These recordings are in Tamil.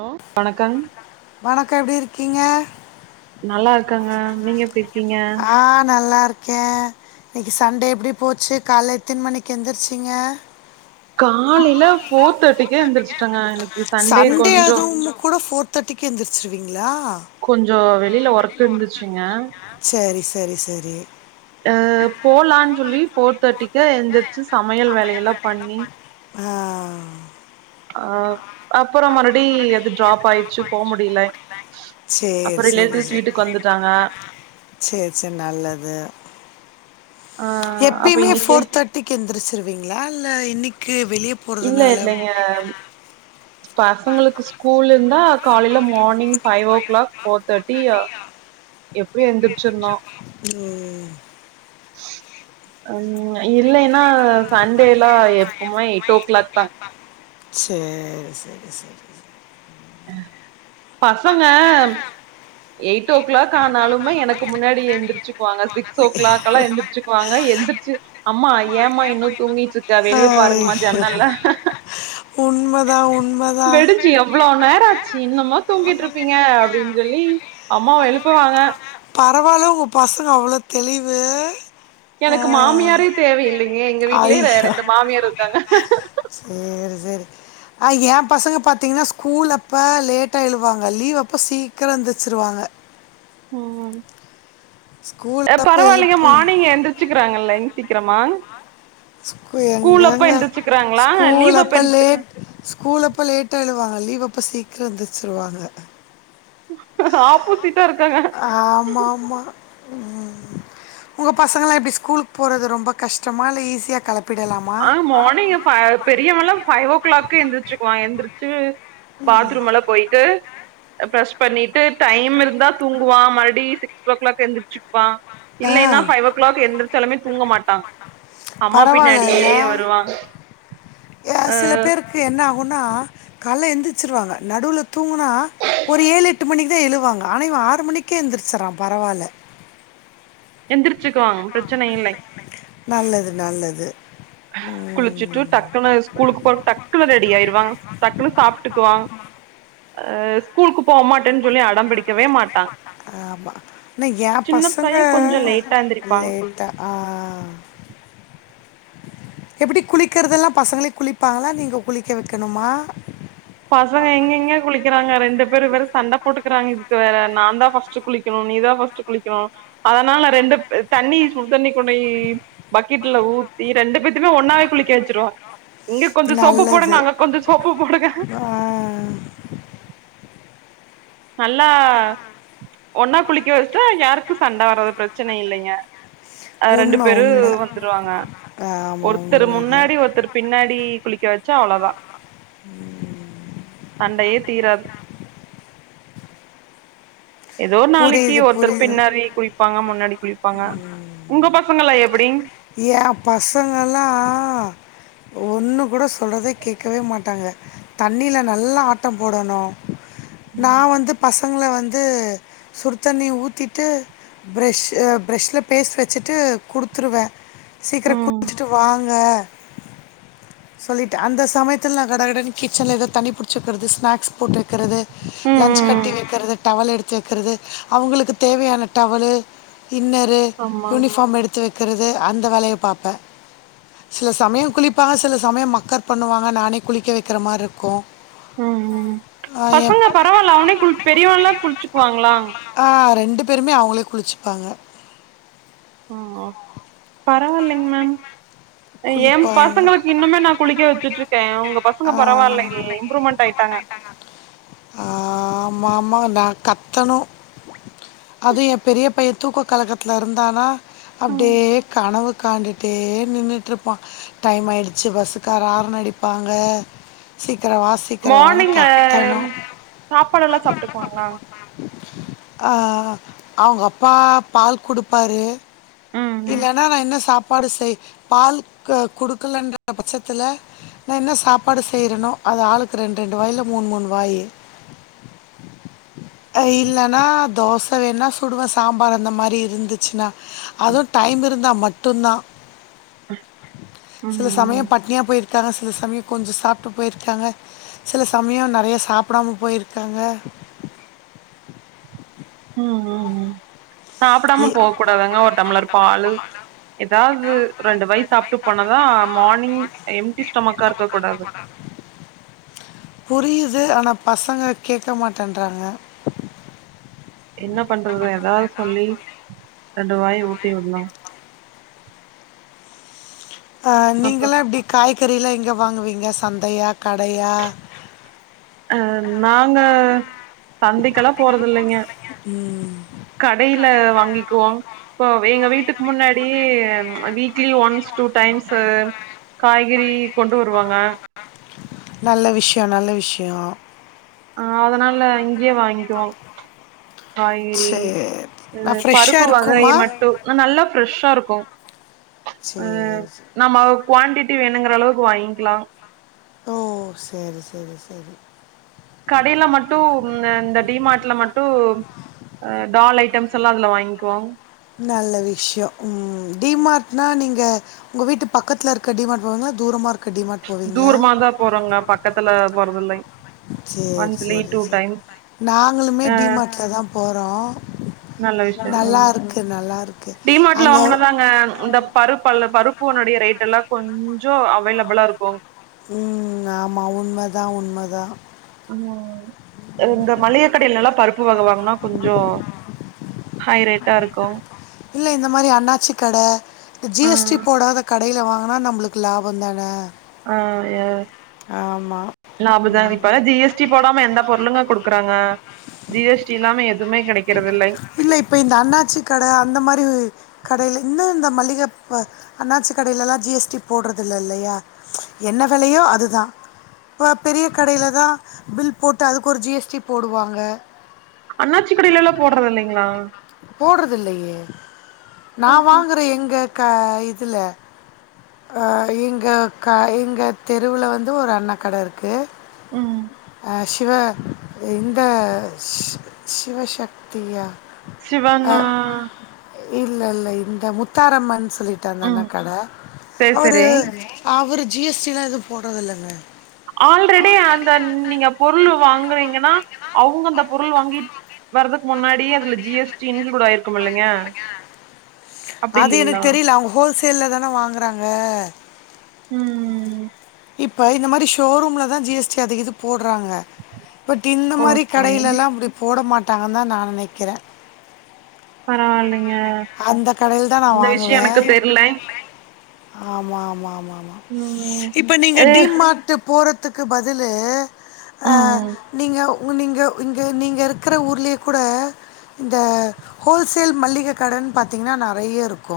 ஹலோ வணக்கம் வணக்க எப்டி இருக்கீங்க நல்லா இருக்கங்க நீங்க எப்டி இருக்கீங்க ஆ நல்லா இருக் கே இன்னைக்கி சண்டே எப்டி போச்சு காலை எத்தின் மணிக்கு எந்திரிச்சிங்க காலைல ஃபோர் தேர்ட்டிக்கே எந்திருச்சுட்டாங்க இன்னைக் சண்டே அதுவும் கூட ஃபோர் தேர்ட்டிக்கே எந்திருச்சுருவீங்களா கொஞ்சோ வெளில ஒர்க்கு இருந்துச்சுங்க சரி சரி சரி அ போலான்னு சொல்லி போர் தேர்ட்டிக்கு எந்திரிச்சு சமையல் வேலையெல்ல பண்ணி ஆ ஆ அப்புறோ மறுடி அது ட்ராப் ஆயிருச்சு போ முடில சரி அப்புறோ ரிலேட்டடீஸ் வீட்டுக்கு வந்துட்டாங்க சேரி சேரி நல்லது ஆ அப்ப எப்பயுமே இன்னைக்கே ஃபோர் தட்டி திக்கு எந்திரிச்சுருவீங்களா இல்ல இன்னைக்கு வெளிய இல்ல இல்லைங்க பசங்களுக்கு ஸ்கூல் இருந்தா காலையில morning five o'clock four thirty எப்டியு எந்திரிச்சிருனு ம் ம் இல்லைன்னா சண்டேல எப்பவுமே எயிட் ஓ கிளாக் தா சேரி செரி செரி செ அ பசங்க எயிட் ஓ கிளாக் ஆனாலுமே எனக்கு முன்னாடி எந்திரச்சுக்குவாங்க சிக்ஸ் ஓ கிளாக் எல்லா எந்திரிச்சுக்குவாங்க எந் ச்சு அம்மா ஏன்ம்மா இன்னு தூங்கிட்டு இருக்கா வெளிய பாருங்கமா ஜன்னல்ல உண்மைதா உண்மைதா ச்சு எவ்ளோ நேரோ ஆச்சு இன்னுமா தூங்கிட்டு இருப்பீங்க அப்டின்னு சொல்லி அம்மாவ எழுப்புவாங்க பரவாயில்ல உங்க பசங்க அவ்ளோ தெளிவு ஆ, எனக்கு மாமியாரே தேவ இல்லைங்க எங்க வீட்லயே ரெ ரெண்டு மாமியார் இருக்காங்க சேரி சேரி ஆ எ பசங்க பாத்தீங்கன்னா ஸ்கூல் அப்போ லேட்டா எழுவாங்க லீவ் அப்போ சீக்கரோ எந்திரிச்சுருவாங்க ம் ஸ்கூல் அ அப்போ பரவாயில்லைங்க எழுப்பு மார்னிங் எந்தி ச்சிக்கிறாங்கல்லங் சீக்கிரமா ஸ்கூல் அப்ப எங்கங்க எந்திரிச்சுக்கிறாங்களா ஸ்கூல் லீவ் அப்ப எந்திரிச்சு லேட் கூல்லப்போ லேட்டா எழுவாங்க லீவ் அப்போ சீக்கிரோ எந்திருச்சுருவாங்க ஆப்போசிட்டா இருக்காங்க ஆமாமா ம் உங்க பசங்களா எப்டி ஸ்கூல்லுக் போறது ரொம்ப கஷ்டமா இல்ல ஈஸியா கௌப் ஆ மார்னிங் ஃப பெரியவனல்ல பஃபைவ் ஓ கிளாகே எந்திரச்சுக்குவா எந்திரிச்சி பாத்ரூம் எல்லா போய்ட்டு ப்ரஷ் பண்ணிட்டு டைம் இருந்தா தூங்குவா மறுடி சி க்ஸ் ஓ கிளாக் எந்திரிச்சுப்பா ஆ இல்லைன்னா பஃபைவ் ஓ கிளாக் எந்திரிச்சாலுமே தூங்க மாட்டா அம்மா பின்னாடியே பரவால்லல்ல வருவா ஆ அ சில பேருக்கு என்ன ஆகுனா காலைல எந்திரிச்சிருவாங்க நடுவுல தூங்குனா ஒரு ஏழ் எட்டு மணிக்கு தா எழுவாங்க ஆனா இவ ஆறு மணிக்கே எந்திரிச்சறா பரவால எந்திரிச்சுக்குவாங் பிரச்சனை இல்லை நல்லது நல்லது ம் குளிச்சிட்டு டக்குனு ஸ்கூலுக்கு போறக்கு டக்குனு ரெடி ஆயிருவான் டக்குன்னு சாப்ட்டுக்குவான் அ ஸ்கூலுக்கு போ மாட்டன் சொல்லி அடம்பிடிக்கவே மாட்டான் ஆமா. ஆனா என் சின்ன பையன் கொஞ்சோ லேட்டா எந்திருப்பான் த ஆ எப்டி குளிக்கறதெல்லா பசங்களே குளிப்பாங்ளா நீங்க குளிக்க வெக்கணுமா பசங்க எங்கீங்க குளிக்கறாங்க ரெண்டு பேர் வேற சண்ட போட்டுக்கறாங்க இதுக்கு வேற நான்தா ஃபர்ஸ்ட் குளிக்கணு நீதா ஃபர்ஸ்ட் குளிக்கனு அதனால ரெண்டு தண்ணி சுடு தண்ணி கொண்டோயி பக்கெட்ல ஊத்தி ரெண்டு பேத்துமே ஒன்னாவே குளிக்க வெச்சிருவ இங்க கொஞ்சோ சோப்பு நல்லது. போடுங்க அங்க கொஞ்சோ சோப்பு போடுங்க ஆ. நல்லா ஒன்னா குளிக்க வெச்சுட்டா யாருக்கு சண்ட வராது பிரச்சன இல்லைங்க அ ரெண்டு உண்ம, பேரு உண்ம. வந்துருவாங்க ஆமா ஒருத்தர் உண்மதான். முன்னாடி ஒருத்தர் பின்னாடி குளிக்க வெச்சா அவ்ளதா சண்டையே தீராது எதோ ஒர் நாளைக்கு புரியுது, ஒருத்தர் புரியுது. பின்னாடி குளிப்பாங்க முன்னாடி குளிப்பாங்க உங்க பசங்கெல்லா எப்டிங் என் பசங்கல்லா ஒன்று கூட சொல்றத கேக்கவே மாட்டாங்க தண்ணில நல்லா ஆட்டம் போடணு நா வந்து பசங்கள வந்து சுடுத்தண்ணி ஊத்திட்டு ப்ரெஷ் அ ப்ரெஷ்ல பேஸ்ட் வெச்சுட்டு குடுத்துருவே ம் சீக்கிரோ ம் குளிச்சுட்டு வாங்க சொல்லிட்டு அந்த சமயத்துல நா கடகடனு கிச்சன்ல எதோ தண்ணி புடிச்சு வெக்கறது ஸ்னாக்ஸ் போட்டு வெக்கறது லன்ச் ம் கட்டி ம் வெக்கறது டவல் எடுத்து வெக்கறது அவுங்களுக்கு தேவையான டவலு இன்னரு ஆமா யூனிஃபார்ம் எடுத்து வெக்கறது அந்த வேலைய பாப்ப சில சமயோ குளிப்பாங்க சில சமயோ மக்கர் பண்ணுவாங்க நானே குளிக்க வெக்கற மாரி இருக்கு ம் ம் பசங்க பரவால்ல அவனே கு பெரியவன்ல்லா குளிச்சுக்வாங்ளா ஆ ரெண்டு பேருமே அவுங்ளே குளிச்சுப்பாங்க ஓ பரவாயில்லைங் மேம் என் குளிப்பாங்க பசங்களுக்கு இன்னுமே நா குளிக்க வெச்சுட்டு இருக்கே உங்க பசங்க பரவாலையே இம்ப்ரூவ்மெண்ட் ஆய்ட்டாங்க ட்டாங்க ஆமாமா நா கத்தணு அது என் பெரிய பையன் தூக்க கலக்கத்துல இருந்தானா ம் அப்டியே கனவு காண்டுட்டே நின்னுட்டு ருப்பான் டைம் ஆயிடுச்சு பஸ்ஸுக்காரன் ஹாரன் அடிப்பாங்க சீக்கரோ வாஸ் சீக்கர வான்னு மார்னிங் அ கத்தணு சாப்பாடெல்லா சாப்ட்டுப்பாங்ளா ஆ அவுங்க அப்பா பால் குடுப்பாரு ம் ம் இல்லனா நா என்ன சா ப்பாடு செய் பால் குடுக்கலன்ற பட்சத்துல நா என்ன சாப்பாடு செய்யறனோ அது ஆளுக்கு ரெண்டு ரெண்டு வாய்ல மூணு மூணு வாயி அ இல்ல நா தோச வேணா சுடுவ சாம்பார் அந்த மாரி இருந்துச்சுனா அதுவு டைம் இருந்தா ம ட்டுந்தா ம் சில சமயோ ம் பட்னியா போயிருக்காங்க சில சமயோ கொஞ்சோ சாப்ட்டு போய்ருக்காங்க சில சமயோ நெறையா சாப்டாம போய்ருக்காங்க ம் ம் சாப்டாம போ கூடாதங்க ஒரு டம்ளர் பாலு எதாது ரெண்டு வாய் சாப்ட்டு போனாதா மார்னிங் எம்ட்டி ஸ்டொமக்கா இருக்க கூடாது புரிது ஆனா பசங்க கேக்க மாட்டன்றாங்க என்ன பண்றது எதாது சொல்லி ரெண்டு வாய் ஊட்டி விட்ணு அ அப்ப நீங்களா எப்டி காய்கறிலா எங்க வாங்குவீங்க சந்தையா கடையா அ நாங்க சந்தைக்கெல்லா போறது இல்லைங்க ம் கடைல வாங்கிக்குவோ ப வே எங்க வீட்டுக்கு முன்னாடி ம் வீக்லி ஒன்ஸ் டூ டைம்ஸ்சு காய்கறி கொண்டு வருவாங்க நல்ல விஷ்யோ நல்ல விஷ்யோ ஆ அதனால இங்கேயே வாங்கிவோ காய்கறி சரி அ நான் ஃப்ரெஷ்ஷாக பருப்பு வகைய இருக்குமா மட் டு நல்ல ஃப்ரெஷ்ஷா ருக்கு சரி ம் நம்மவ் குவான்டிட்டி வேணுங்கிற அளவுக்கு வாங்கிக்கிலா ஓ சேரி சேரி சேரி கடைல மட்டு ம் அ இந்த டிமார்ட்ல மட்டு ஹ டால் ஐட்டம்ஸ் எல்லா அதுல வாங்கிக்குவோ நல்ல விஷ்யோ ம் டிமார்ட்னா நீங்க உங்க வீட்டு பக்கத்துல இருக்குற டிமார்ட் போவீங்களா தூரமா இருக்குற டிமார்ட் போவீங்களா தூரமா தா போறோங்க பக்கத்துல போறது இல்லைங் சேரி சேரி சேரி நாங்களுமே ஆ டிமார்ட்ல தா போறோ நல்ல விஷயம் நல்லா ம் ருக்கு இது நல்லாருக் டிமார்ட்ல வாங்குனது தாங்க இந்தப் பருப்பு அல்ல பருப்புனுடைய ரேட் எல்லா கொஞ்சோ அவேலபிளா இருக்கு ம் ஆமா உண்ம தா உண்ம தா ம் அ இந்த மளிக கடைல எல்லா பருப்பு வக வாங்குனா கொஞ்சோ ஹை ரேட்டா இருக்கு இல்ல இந்த மாரி அண்ணாச்சி கட இந்த ஜி ஆ எஸ் டி போடாத கடேல வாங்குனா நம்மளுக்கு லாபோ தான ஆ ய ஆமா லாப தான இப்ப ஜி எஸ் டி போடாம எந்த பொருளுங்க குடுக்குறாங்க ஜி எஸ் டி இல்லாம எதுமே கெடைக்கிறதில்லைங் இல்ல இப்போ இந்த அண்ணாச்சி கட அந்த மாரி கடேல இன்னு இந்த மளிக பா அண்ணாச்சி கடேல எல்லா ஜி எஸ் டி போடுறது இல் இல்லையா என்ன விலையோ அது தான இப்போ பெரிய கடையில் தான் பில் போட்டு அதுக்கு ஒரு ஜிஎஸ்டி போடுவாங்க அண்ணாச்சி கடேல்லா போடுறது இல்லைங்களா போடுறதுல்லையே நா வாங்குற எங்க க இதுல அ இங்க க இங்க தெருவில வந்து ஒரு அண்ணா கட இருக்கு ம் அ சிவ வே இந்த இந்த ஸ் ஸ் சிவசக்தியா சிவா அண்ணா இல்ல இல்ல இந்த முத்தாரம்மன் சொல்லிட்டு அந்த அண்ணா ம் கட சேரி அவரு சேரி அவர் ஜி எஸ் டி லா எது போடுறதில்லைங்க ஆல்ரெடி அந்த நீங்க பொருள் வாங்குறீங்கன்னா அவுங்க அந்த பொருள் வாங்கி வரதுக்கு முன்னாடி அதுல ஜி எஸ் டி இன்குளூட் ஆயிரு அப்டி அது எனக்கு இல்லைங்களா தெரியல அவுங்க ஹோல்சேல்ல தான வாங்குறாங்க ம் ம் இப்ப இந்த மாதிரி ஷோரூம்ல தா ஜி எஸ் டி அது இது போட்றாங்க பட் இந்த மாரி ஓகே கடையிலெல்லா அப்டி போட மாட்டாங்க தா நா நெனைக்கிறே பரவால்லைங்க அந்த கடையில தா நா வாங்குவே ஆமா ஆமா ஆமா ஆமா ம் இப்ப நீங்க ஏ டி மார்ட்டு போற த்துக்கு பதில் ஆ ம் நீங்க உங்கு நீங்க இங்க நீங்க இருக்கிற ஊர்லேயே கூட இந்த ஹோல்சேல் மளிக கடன்னு பாத்தீங்கன்னா நெறைய இருக்கு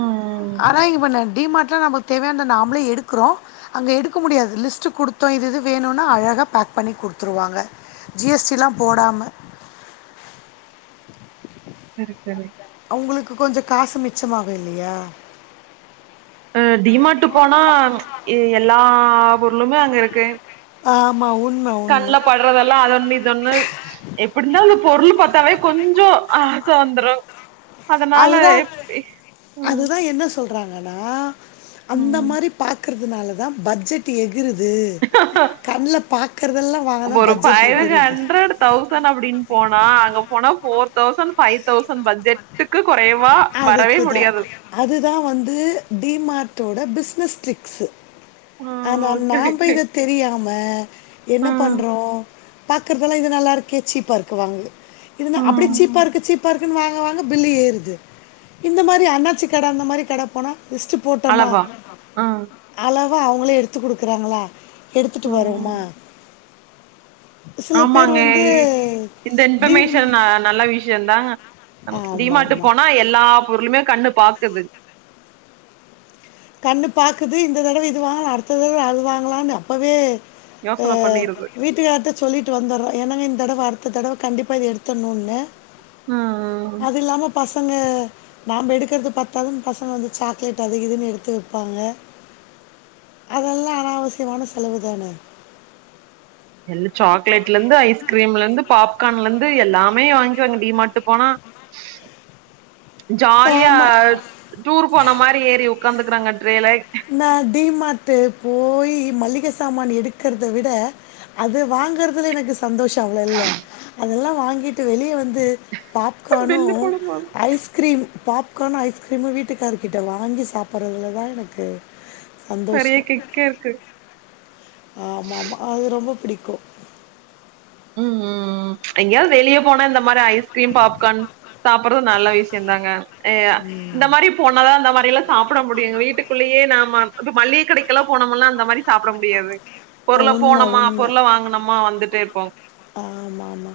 ம் ஆனா இவன டி மார்ட்ல நமக் தேவயானத நாமளே எடுக்கறோ அங்க எடுக்க முடியாது லிஸ்ட் குடுத்தோ இது இது வேணும்னா அழகா பேக் பண்ணி குடுத்துடுவாங்க ஜி எஸ் டி எல்லா போடாம செரி செரி அவங்களுக்கு கொஞ்சோ காசு மிச்சமாகு இல்லையா அ டி மாட்டு போனா எல்லா பொருளுமே அங்க இருக்கு ஆமாம் உண்மை கண்ல உண்மை படுறதெல்லா அத ஒன்னு இது ஒன்னு எப்படிந்தாலு பொருளு பாத்தாவே கொஞ்சோ ஆச வந்துரு அதனால அதுதான் எப்டி ம் அதுதான் என்ன சொல்றாங்கன்னா அந்த ம் மாரி பாக்கறதுனால தா பட்ஜெட் டு எகுறுது கண்ல பாக்கறதெல்லா வாங்கதா ஒரு பட்ஜெட் பயலுக்கு எகுறுது ஹண்ட்ரட் தௌசண்ட் அப்டின்னு போனா அங்க போனா போர் தௌசண்ட் ஃபைவ் தௌசண்ட் பட்ஜெட்டுக்கு கொறைவா வரவே முடியாது அதுதா வந்து டி மார்ட்டோட பிஸ்னஸ் ட்டிரிக்ஸு ம் ஆனா ஓகே நான் போய் ஓகே இத தெரியாம என்ன ம் பண்றோ பாக்குறதெல்லா இது நல்லா இருக்கே சீப்பா இருக்கு வாங்கு இதுனா அப்டியே ம் சீப்பா இருக்கு சீப்பா இருக்குன்னு வாங்க வாங்க பில்லு ஏறுது இந்த மாரி அண்ணாச்சி கட அந்த மாரி கட போனா லிஸ்ட்டு போட்டமா அளவா ம் அளவா அவங்களே எடுத்து குடுக்குறாங்களா எடுத்துட்டு ம் வருவமா ஆமாங்க இந்த டீம் இன்பர்மேஷன் ந நல்ல வி ஷயந்தா அ டி ஆமாம் மார்ட்டு ஆமாம் போனா எல்லா பொருளுமே கண்ணு பாக்குது கண்ணு பாக்குது இந்த தடவ இது வாங்கலா அடுத்த தடவ அது வாங்கலான்னு அப்பவே அ யோசன பண்ணிருது வீட்டுக்கார்ட்ட சொல்லிட்டு வந்துறோ எனவே இந்த தடவ அடுத்த தடவ கண்டிப்பா இது எடுத்தரணுன்னு ம் ம் அது இல்லாம பசங்க நாம எடுக்கறது பத்தாதுன்னு பசங்க வந்து சாக்லேட் அது இதுன்னு எடு த்து விப்பாங்க அதெல்ம் அனாவசியமான செலவு தானே எல் சாக்லேட்ல இருந்து ஐஸ்கிரீம்ல இருந்து பாப் க்கான்ல இருந்து எல்லாமே வாங்கிவாங்க டி மாட்டு போனா ஜாலியா ஆமாம் டூர் போன மாறி ஏறி உக்காந்துக்கறாங்க ட்ரேல நா டி மார்டு போய் மளிக சாமான் எடுக்கறத விட அது வாங்கறதுல எனக்கு சந்தோஷ அவ்ளோ இல்ல அதெல்லா வாங்கிட்டு வெளிய வந்து பாப்கார்னு பெல்லு கூட போது ஐஸ்கிரீம் பாப் க்கானு ஐஸ்கிரீமு வீட்டுக்காரர்கிட்ட வாங்கி சாப்பிட்றதுல தா எனக்கு நெறைய சந்தோஷம் கிக்கே இருக்கு ஆமா ஆமா அது ரொம்ப பிடிக்கு ம் ம் ம் எங்யிது வெளிய போனா இந்த மாரி ஐஸ் கிரீம் பாப்கார்ன் சாப்டறது நல்ல விஷ்யந்தாங்க இந்த மாரி போனாதா அந்த மாரி எல்லா சாப்ட முடியுஙா வீட்டுக்குள்ளயே நாம மல்லிக கடைக்கெல்லா போனம்னா அந்த மாரி சாப்பிட முடியாதுங் ஆ, பொருள உண்மை போனமா பொருள வாங்கனமா வந்துட்டே இருப்போ ஆமாமா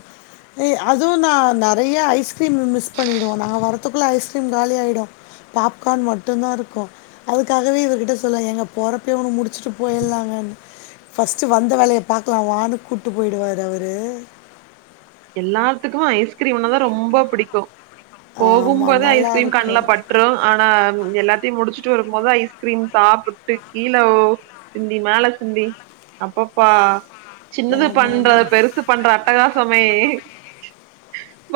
ஏய் அதுவு நா நெறையா ஐஸ்க்ரீம் மிஸ் பண்ணிடுவோ நா வர்றதுக்குள்ள ஐஸ்கிரீம் கால ஆயிடு பாப்கார்ன் மட்டுந்தா இருக்கு அதுக்காகவே இவரு கிட்ட சொல்லவ ஏங்க பொறப்பவே ஒன்னு முடிச்சிட்டு போயிர்லாங்கன்னு ஃபர்ஸ்ட்டு வந்த வேலய பாக்கலா வானு கூட்டு போயிடுவாரு அவரு எல்லாத்துக்குமே ஐஸ்கிரீம்னதான ரொம்ப புடிக்கு ஆமா, போகும்போதே ஐஸ்கிரீம் கண்ல நல்லாருக்கும். பட் ரு ஆனா எல்லாத்தையு முடிச்சுட்டு வரும்போது ஐஸ்கிரீம் சாப்ட்டு கீழ சிந்தி மேல சிந்தி அப்பப்பா சின்னது பண்ற ஆமாமா. பெருசு பண்ற அட்டகாசமே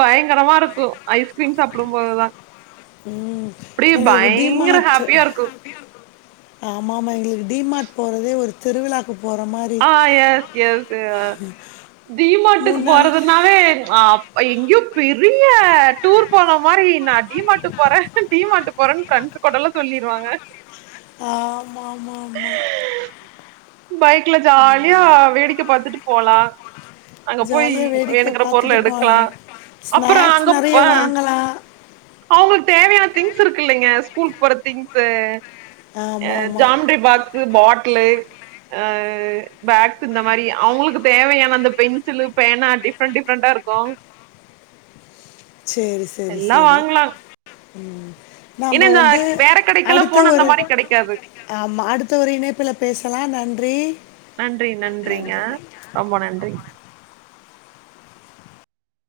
பயங்கரமா இருக்கு ஐஸ்கிரீம் சாப்பிடும் போதுதா ம். அப்டியே எங்களுக்கு பயங்கர டிமார்ட் ஹாப்பியா இருக்கு ஆமாமா எங்களுக்கு டிமார்ட் போறதே ஒரு திருவிழாக்கு போற மாரி ஆ எஸ் எஸ் டிமார்ட்டுக்கு முன்னாடி போறது நாவே எங்யோ பெரிய டூர் போன மாரி நா டீமார்ட் போறன் டிமார்ட் போறன்னு ஃப்ரெண்ட்ஸ் கூடல்லா சொல்லிருவாங்க ஆமாமாமா பைக்ல ஜாலியா வேடிக்கை பாத்துட்டு போலா அங்க போயி ஜாலியாக வேடிக்கை வேணுங்கிற பார்த்துட்டு பொருள எடுக்கலா போகலாம் அப்றோ ஸ்நாக்ஸ் அங்க நிறைய வாங்கலாம் அவுங்களுக்கு தேவையான திங்ஸ் இருக்கில்லீங்க ஸ்கூல்க்கு போற திங்ஸு அ ஆமாம் ஆமாம் ஜாமண்டரி பாக்ஸு பாட்லு அ பேக்ஸ் இந்த மாரி அவுங்களுக்கு தேவையான அந்த பென்சிலு பேனா டிஃப்ரெண்ட் டிஃபரெண்டா இருக்கு சேரி சேரி எல்லா சேரி வாங்கலா ம் ஏன்னா நாம இந்த வந்து வேற கடைக்கெல்லா அடுத்த போனா அந்த ஒரு மாரி கெடைக்காது ஆமா அடுத்த ஒரு இணைப்புல பேசலா நன்றி நன்றி நன்றிங்க ரொம்ப நன்றி